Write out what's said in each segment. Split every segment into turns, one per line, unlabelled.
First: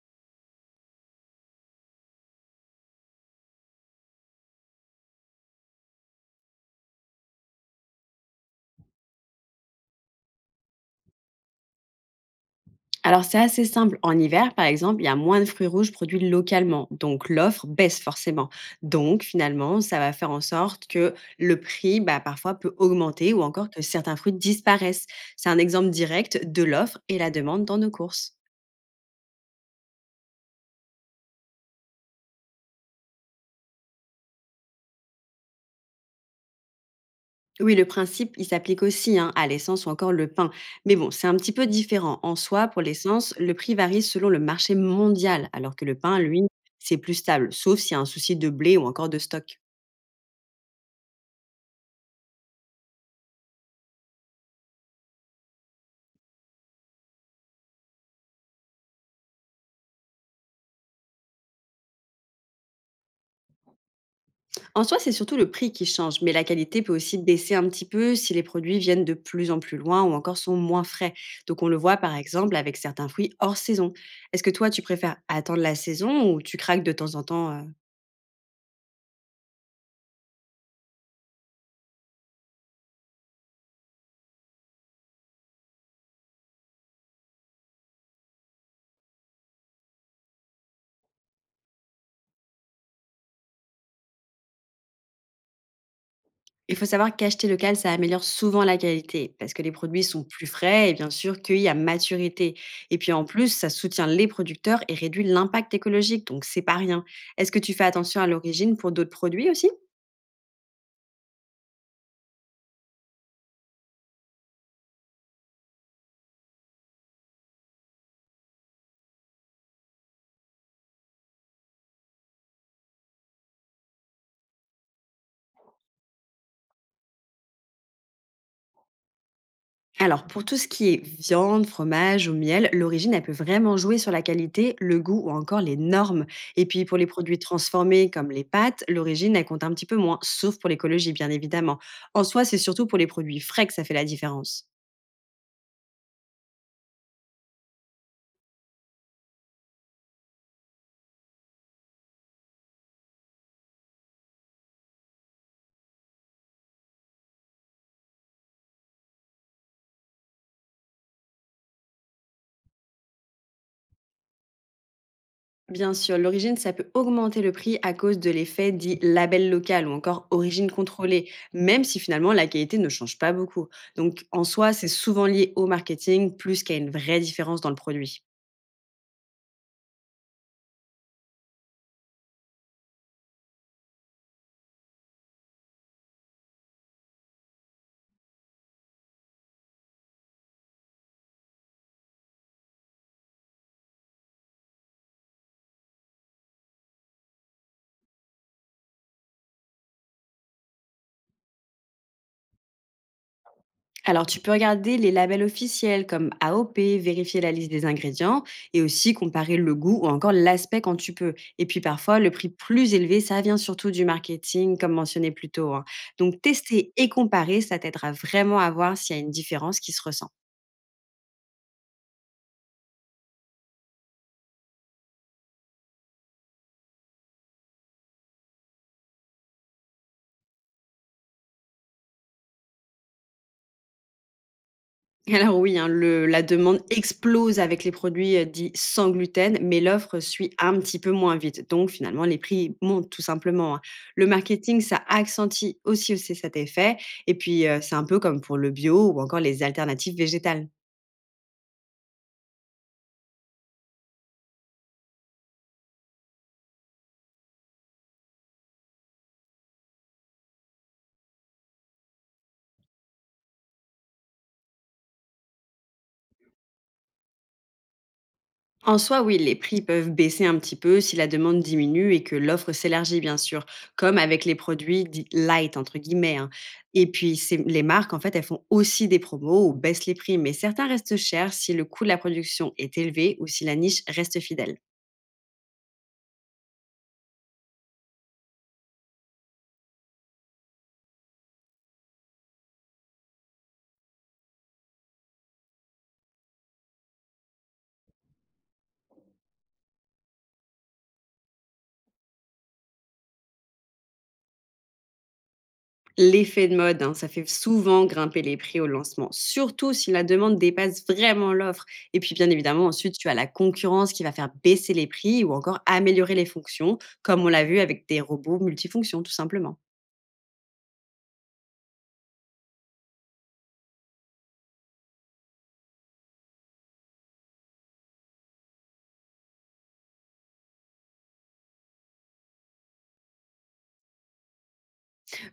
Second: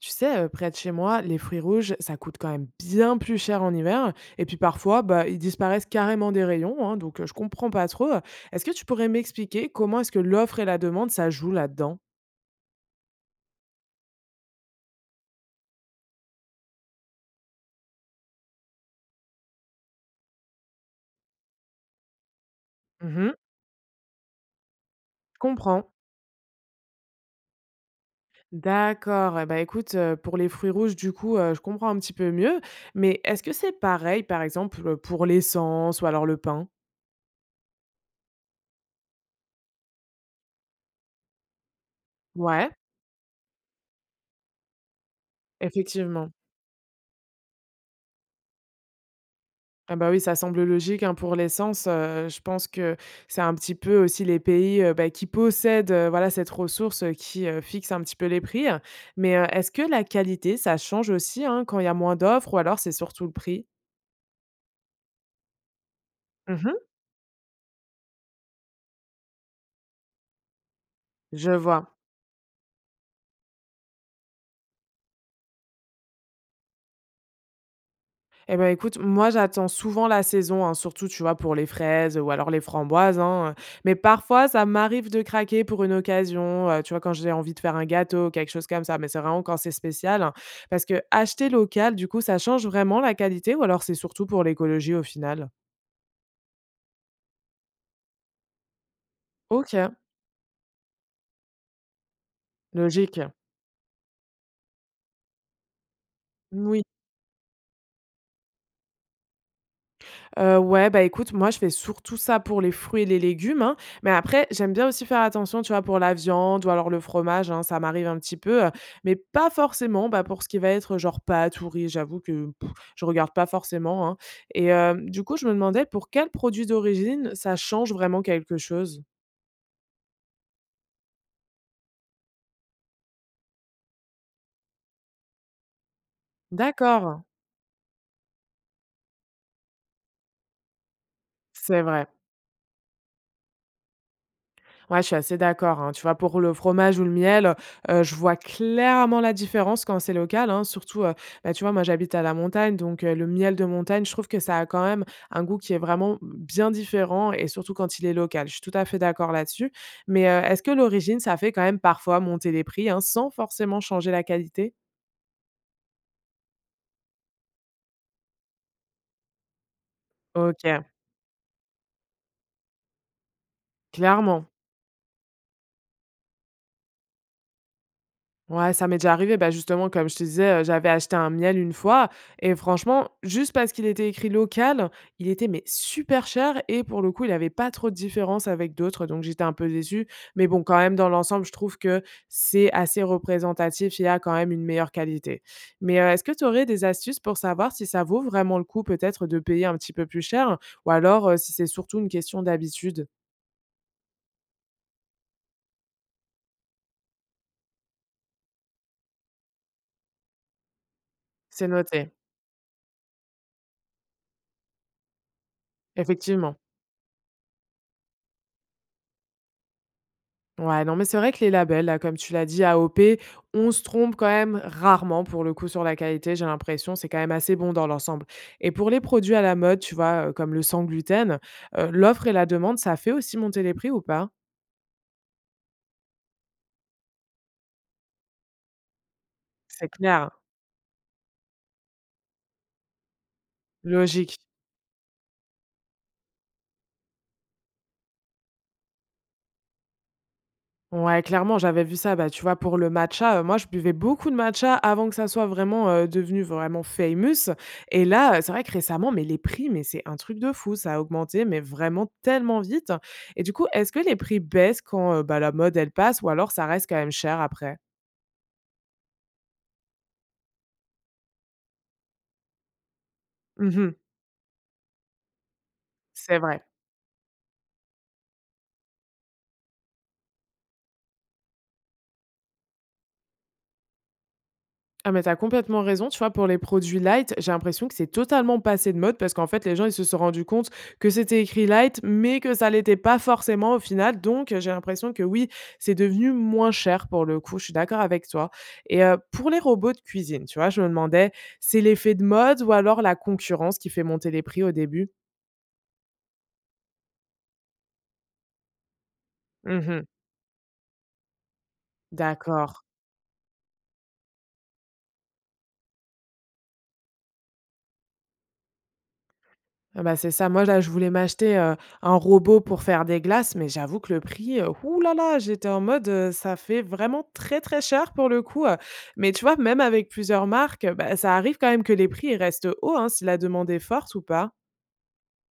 Tu sais, près de chez moi, les fruits rouges, ça coûte quand même bien plus cher en hiver et puis parfois, bah, ils disparaissent carrément des rayons, hein, donc je comprends pas trop. Est-ce que tu pourrais m'expliquer comment est-ce que l'offre et la demande, ça joue là-dedans?
Alors c'est assez simple. En hiver, par exemple, il y a moins de fruits rouges produits localement, donc l'offre baisse forcément. Donc finalement, ça va faire en sorte que le prix, bah, parfois, peut augmenter
Mmh.
ou encore que certains fruits disparaissent.
Je
C'est un exemple
comprends.
direct de l'offre et la demande dans nos courses.
D'accord, eh bah, écoute, pour les fruits rouges, du coup, je comprends un petit peu mieux, mais est-ce que c'est pareil, par exemple, pour l'essence ou alors le pain?
Oui, le principe, il s'applique aussi, hein, à l'essence ou encore le pain. Mais bon, c'est un petit peu différent. En soi,
Ouais,
pour l'essence, le prix varie selon le marché mondial, alors que le pain,
effectivement.
lui, c'est plus stable, sauf s'il y a un souci de blé ou encore de stock.
Ah bah oui, ça semble logique hein, pour l'essence. Je pense que c'est un petit peu aussi les pays bah, qui possèdent voilà, cette ressource qui fixe un petit peu les prix. Mais est-ce que la qualité, ça change aussi hein, quand il y a moins d'offres ou alors c'est surtout le prix?
En soi, c'est surtout le prix qui change, mais la
Mhm.
qualité peut aussi baisser un petit peu si les produits viennent de plus en plus loin ou encore sont moins frais.
Je
Donc on le voit
vois.
par exemple avec certains fruits hors saison. Est-ce que toi, tu préfères attendre la saison ou tu craques de temps en temps
Eh ben, écoute, moi, j'attends souvent la saison, hein, surtout, tu vois, pour les fraises ou alors les framboises, hein, mais parfois, ça m'arrive de craquer pour une occasion, tu vois, quand j'ai envie de faire un gâteau, quelque chose comme ça, mais c'est vraiment quand c'est spécial, hein, parce que acheter local, du coup, ça change vraiment la qualité ou alors c'est surtout pour l'écologie au final?
Il faut savoir qu'acheter local, ça améliore souvent la qualité parce que les
OK,
produits sont plus frais et bien sûr cueillis à maturité. Et puis
logique.
en plus, ça soutient les producteurs et réduit l'impact écologique, donc c'est pas
Oui.
rien. Est-ce que tu fais attention à l'origine pour d'autres produits aussi?
Ouais, bah, écoute, moi, je fais surtout ça pour les fruits et les légumes, hein, mais après, j'aime bien aussi faire attention, tu vois, pour la viande ou alors le fromage, hein, ça m'arrive un petit peu, mais pas forcément, bah, pour ce qui va être, genre, pâtes ou riz, j'avoue que pff, je regarde pas forcément, hein et du coup, je me demandais pour quels produits d'origine ça change vraiment quelque chose?
Alors, pour tout ce qui est viande, fromage ou miel, l'origine, elle peut vraiment jouer sur la qualité, le goût ou encore les normes. Et puis, pour les
D'accord,
produits transformés comme les pâtes, l'origine, elle compte un petit peu moins, sauf pour l'écologie, bien évidemment.
c'est vrai.
En soi, c'est surtout pour les produits frais que ça fait la différence.
Ouais, je suis assez d'accord, hein. Tu vois, pour le fromage ou le miel, je vois clairement la différence quand c'est local, hein. Surtout, bah, tu vois, moi, j'habite à la montagne, donc le miel de montagne, je trouve que ça a quand même un goût qui est vraiment bien différent et surtout quand il est local. Je suis tout à fait d'accord là-dessus. Mais est-ce que l'origine, ça fait quand même parfois monter les prix, hein, sans forcément changer la qualité?
Bien sûr, l'origine, ça peut augmenter le prix à cause de l'effet dit label local ou encore origine
OK,
contrôlée, même si finalement la qualité ne change pas beaucoup. Donc, en
clairement.
soi, c'est souvent lié au marketing plus qu'à une vraie différence dans le produit.
Ouais, ça m'est déjà arrivé. Bah, justement, comme je te disais, j'avais acheté un miel une fois et franchement, juste parce qu'il était écrit local, il était mais super cher et pour le coup, il avait pas trop de différence avec d'autres, donc j'étais un peu déçue. Mais bon, quand même, dans l'ensemble, je trouve que c'est assez représentatif, il y a quand même une meilleure qualité. Mais, est-ce que tu aurais des astuces pour savoir si ça vaut vraiment le coup peut-être de payer un petit peu plus cher ou alors, si c'est surtout une question d'habitude?
Alors, tu peux regarder les labels officiels comme AOP, vérifier la liste des ingrédients et aussi comparer le goût ou encore l'aspect quand tu peux. Et
C'est
puis
noté,
parfois, le prix plus élevé, ça vient surtout du marketing, comme mentionné plus tôt, hein. Donc,
effectivement.
tester et comparer, ça t'aidera vraiment à voir s'il y a une différence qui se ressent.
Ouais, non, mais c'est vrai que les labels, là, comme tu l'as dit, AOP, on se trompe quand même rarement pour le coup sur la qualité. J'ai l'impression, c'est quand même assez bon dans l'ensemble. Et pour les produits à la mode, tu vois, comme le sans gluten, l'offre et la demande, ça fait aussi monter les prix ou pas?
Alors oui, hein, le la demande explose avec les produits, dits sans gluten, mais
C'est
l'offre
clair.
suit un petit peu moins vite. Donc finalement, les prix montent tout simplement, hein. Le
Logique.
marketing, ça accentue aussi cet effet, et puis, c'est un peu comme pour le bio ou encore les alternatives végétales.
Ouais, clairement, j'avais vu ça. Bah, tu vois, pour le matcha, moi, je buvais beaucoup de matcha avant que ça soit vraiment, devenu vraiment famous et là, c'est vrai que récemment, mais les prix, mais c'est un truc de fou. Ça a augmenté, mais vraiment tellement vite et du coup, est-ce que les prix baissent quand, bah, la mode, elle passe ou alors ça reste quand même cher après?
En soi, oui, les prix peuvent baisser un petit peu si la demande diminue et que l'offre s'élargit, bien sûr,
Mmh.
comme avec les produits dits light, entre guillemets,
C'est
hein.
vrai.
Et puis, les marques, en fait, elles font aussi des promos ou baissent les prix, mais certains restent chers si le coût de la production est élevé ou si la niche reste fidèle.
Ah mais t'as complètement raison, tu vois, pour les produits light, j'ai l'impression que c'est totalement passé de mode parce qu'en fait, les gens, ils se sont rendus compte que c'était écrit light, mais que ça l'était pas forcément au final. Donc, j'ai l'impression que oui, c'est devenu moins cher pour le coup. Je suis d'accord avec toi. Et pour les robots de cuisine, tu vois, je me demandais, c'est l'effet de mode ou alors la concurrence qui fait monter les prix au début?
L'effet de mode, hein, ça fait souvent grimper les prix au lancement, surtout
Mmh.
si la demande dépasse vraiment l'offre. Et puis, bien
D'accord.
évidemment, ensuite, tu as la concurrence qui va faire baisser les prix ou encore améliorer les fonctions, comme on l'a vu avec des robots multifonctions, tout simplement.
Ah bah, c'est ça. Moi, là, je voulais m'acheter, un robot pour faire des glaces, mais j'avoue que le prix, ouh là là, j'étais en mode, ça fait vraiment très, très cher pour le coup, mais tu vois, même avec plusieurs marques, bah, ça arrive quand même que les prix, ils restent hauts, hein, si la demande est forte ou pas?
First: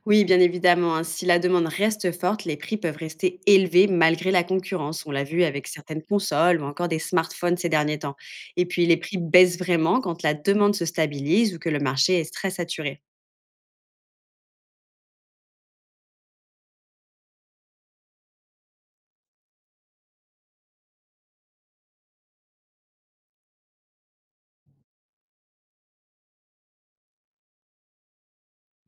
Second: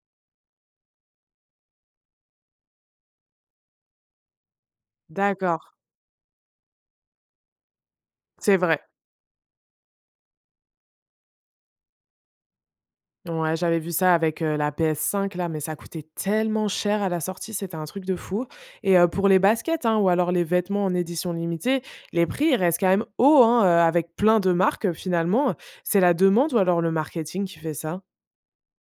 Oui, bien évidemment, hein, si la demande reste forte, les prix peuvent rester élevés malgré la concurrence. On l'a vu
D'accord,
avec certaines consoles ou encore des smartphones ces derniers temps.
c'est
Et
vrai.
puis les prix baissent vraiment quand la demande se stabilise ou que le marché est très saturé.
Ouais, j'avais vu ça avec, la PS5 là, mais ça coûtait tellement cher à la sortie, c'était un truc de fou et pour les baskets, hein, ou alors les vêtements en édition limitée, les prix, ils restent quand même hauts, hein, avec plein de marques, finalement, c'est la demande ou alors le marketing qui fait ça?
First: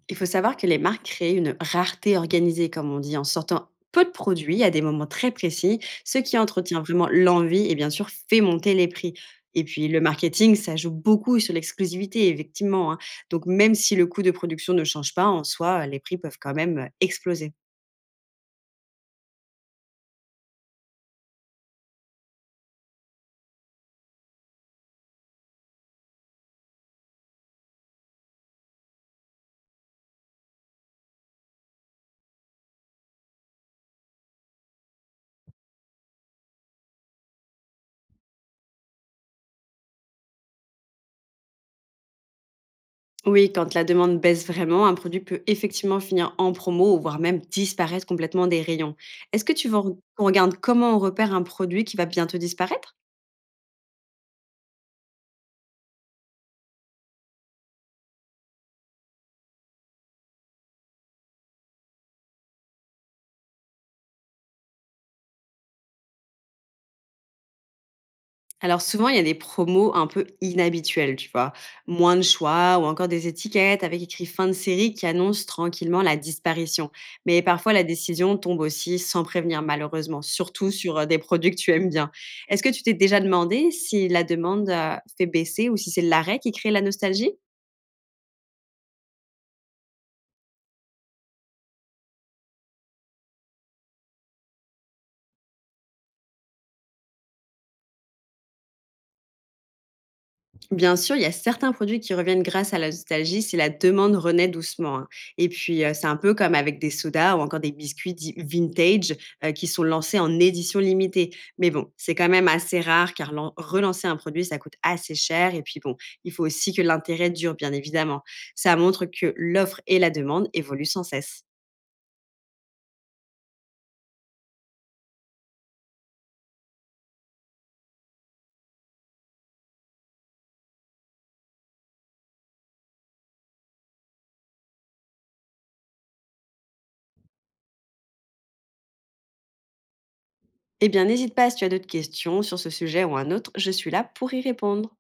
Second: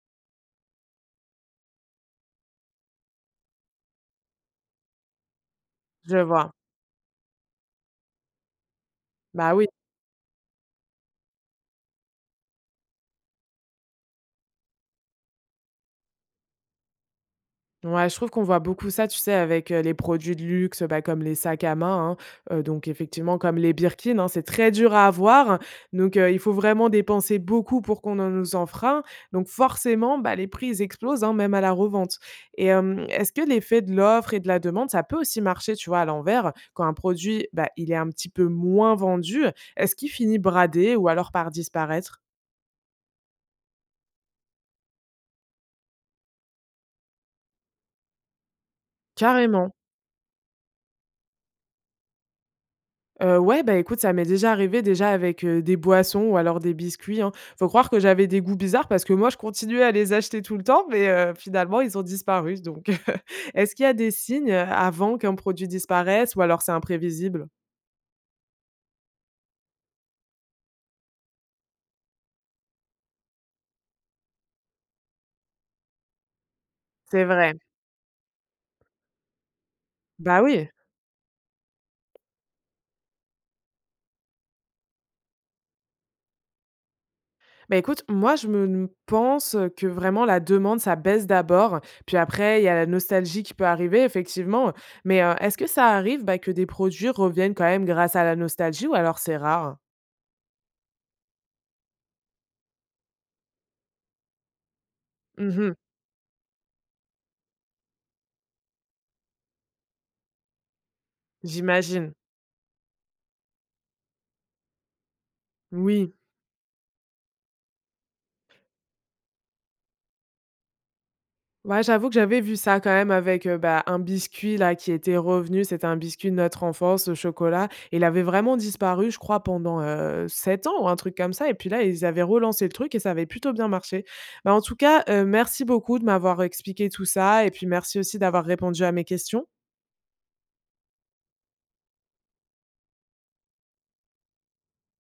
Il faut savoir que les marques créent une rareté organisée, comme on dit, en sortant peu de produits à des moments très précis, ce
Je
qui
vois.
entretient vraiment l'envie et bien sûr fait monter les prix.
Bah
Et
oui.
puis le marketing, ça joue beaucoup sur l'exclusivité, effectivement, hein. Donc même si le coût de production ne change pas, en soi, les prix peuvent quand même exploser.
Ouais, je trouve qu'on voit beaucoup ça, tu sais, avec, les produits de luxe, bah, comme les sacs à main, hein, donc effectivement comme les Birkin, hein, c'est très dur à avoir, donc il faut vraiment dépenser beaucoup pour qu'on en nous enfreint, donc forcément, bah, les prix, ils explosent, hein, même à la revente et est-ce que l'effet de l'offre et de la demande, ça peut aussi marcher, tu vois, à l'envers? Quand un produit, bah, il est un petit peu moins vendu, est-ce qu'il finit bradé ou alors par disparaître?
Oui, quand la demande baisse vraiment, un produit peut effectivement finir en promo, voire même disparaître complètement des rayons. Est-ce que tu
Carrément.
veux qu'on regarde comment on repère un produit qui va bientôt disparaître?
Ouais, bah, écoute, ça m'est déjà arrivé déjà avec, des boissons ou alors des biscuits, hein. Faut croire que j'avais des goûts bizarres parce que moi, je continuais à les acheter tout le temps, mais finalement, ils ont disparu donc est-ce qu'il y a des signes, avant qu'un produit disparaisse ou alors c'est imprévisible?
Alors souvent, il y a des promos un peu inhabituelles, tu vois. Moins de choix ou encore des étiquettes avec écrit fin de série qui annoncent tranquillement la disparition.
C'est
Mais
vrai.
parfois, la décision tombe aussi sans prévenir, malheureusement,
Bah, oui.
surtout sur des produits que tu aimes bien. Est-ce que tu t'es déjà demandé si la demande fait baisser ou si c'est l'arrêt qui crée la nostalgie?
Bah, écoute, moi, je me n pense que vraiment la demande, ça baisse d'abord, puis après il y a la nostalgie qui peut arriver effectivement, mais est-ce que ça arrive, bah, que des produits reviennent quand même grâce à la nostalgie ou alors c'est rare?
Bien sûr, il y a certains produits qui reviennent grâce à la nostalgie si la demande renaît doucement, hein. Et
Mmh.
puis, c'est un peu comme avec des sodas ou encore des biscuits dits vintage, qui sont lancés en édition limitée. Mais bon,
J'imagine.
c'est quand même assez rare car relancer un produit, ça coûte assez cher. Et puis, bon,
Oui.
il faut aussi que l'intérêt dure, bien évidemment. Ça montre que l'offre et la demande évoluent sans cesse.
Ouais, j'avoue que j'avais vu ça quand même avec, bah, un biscuit là qui était revenu. C'était un biscuit de notre enfance au chocolat et il avait vraiment disparu, je crois, pendant, 7 ans ou un truc comme ça et puis là, ils avaient relancé le truc et ça avait plutôt bien marché. Bah, en tout cas, merci beaucoup de m'avoir expliqué tout ça et puis merci aussi d'avoir répondu à mes questions.
Eh bien, n'hésite pas si tu as d'autres questions sur ce sujet ou un autre, je suis là pour y répondre.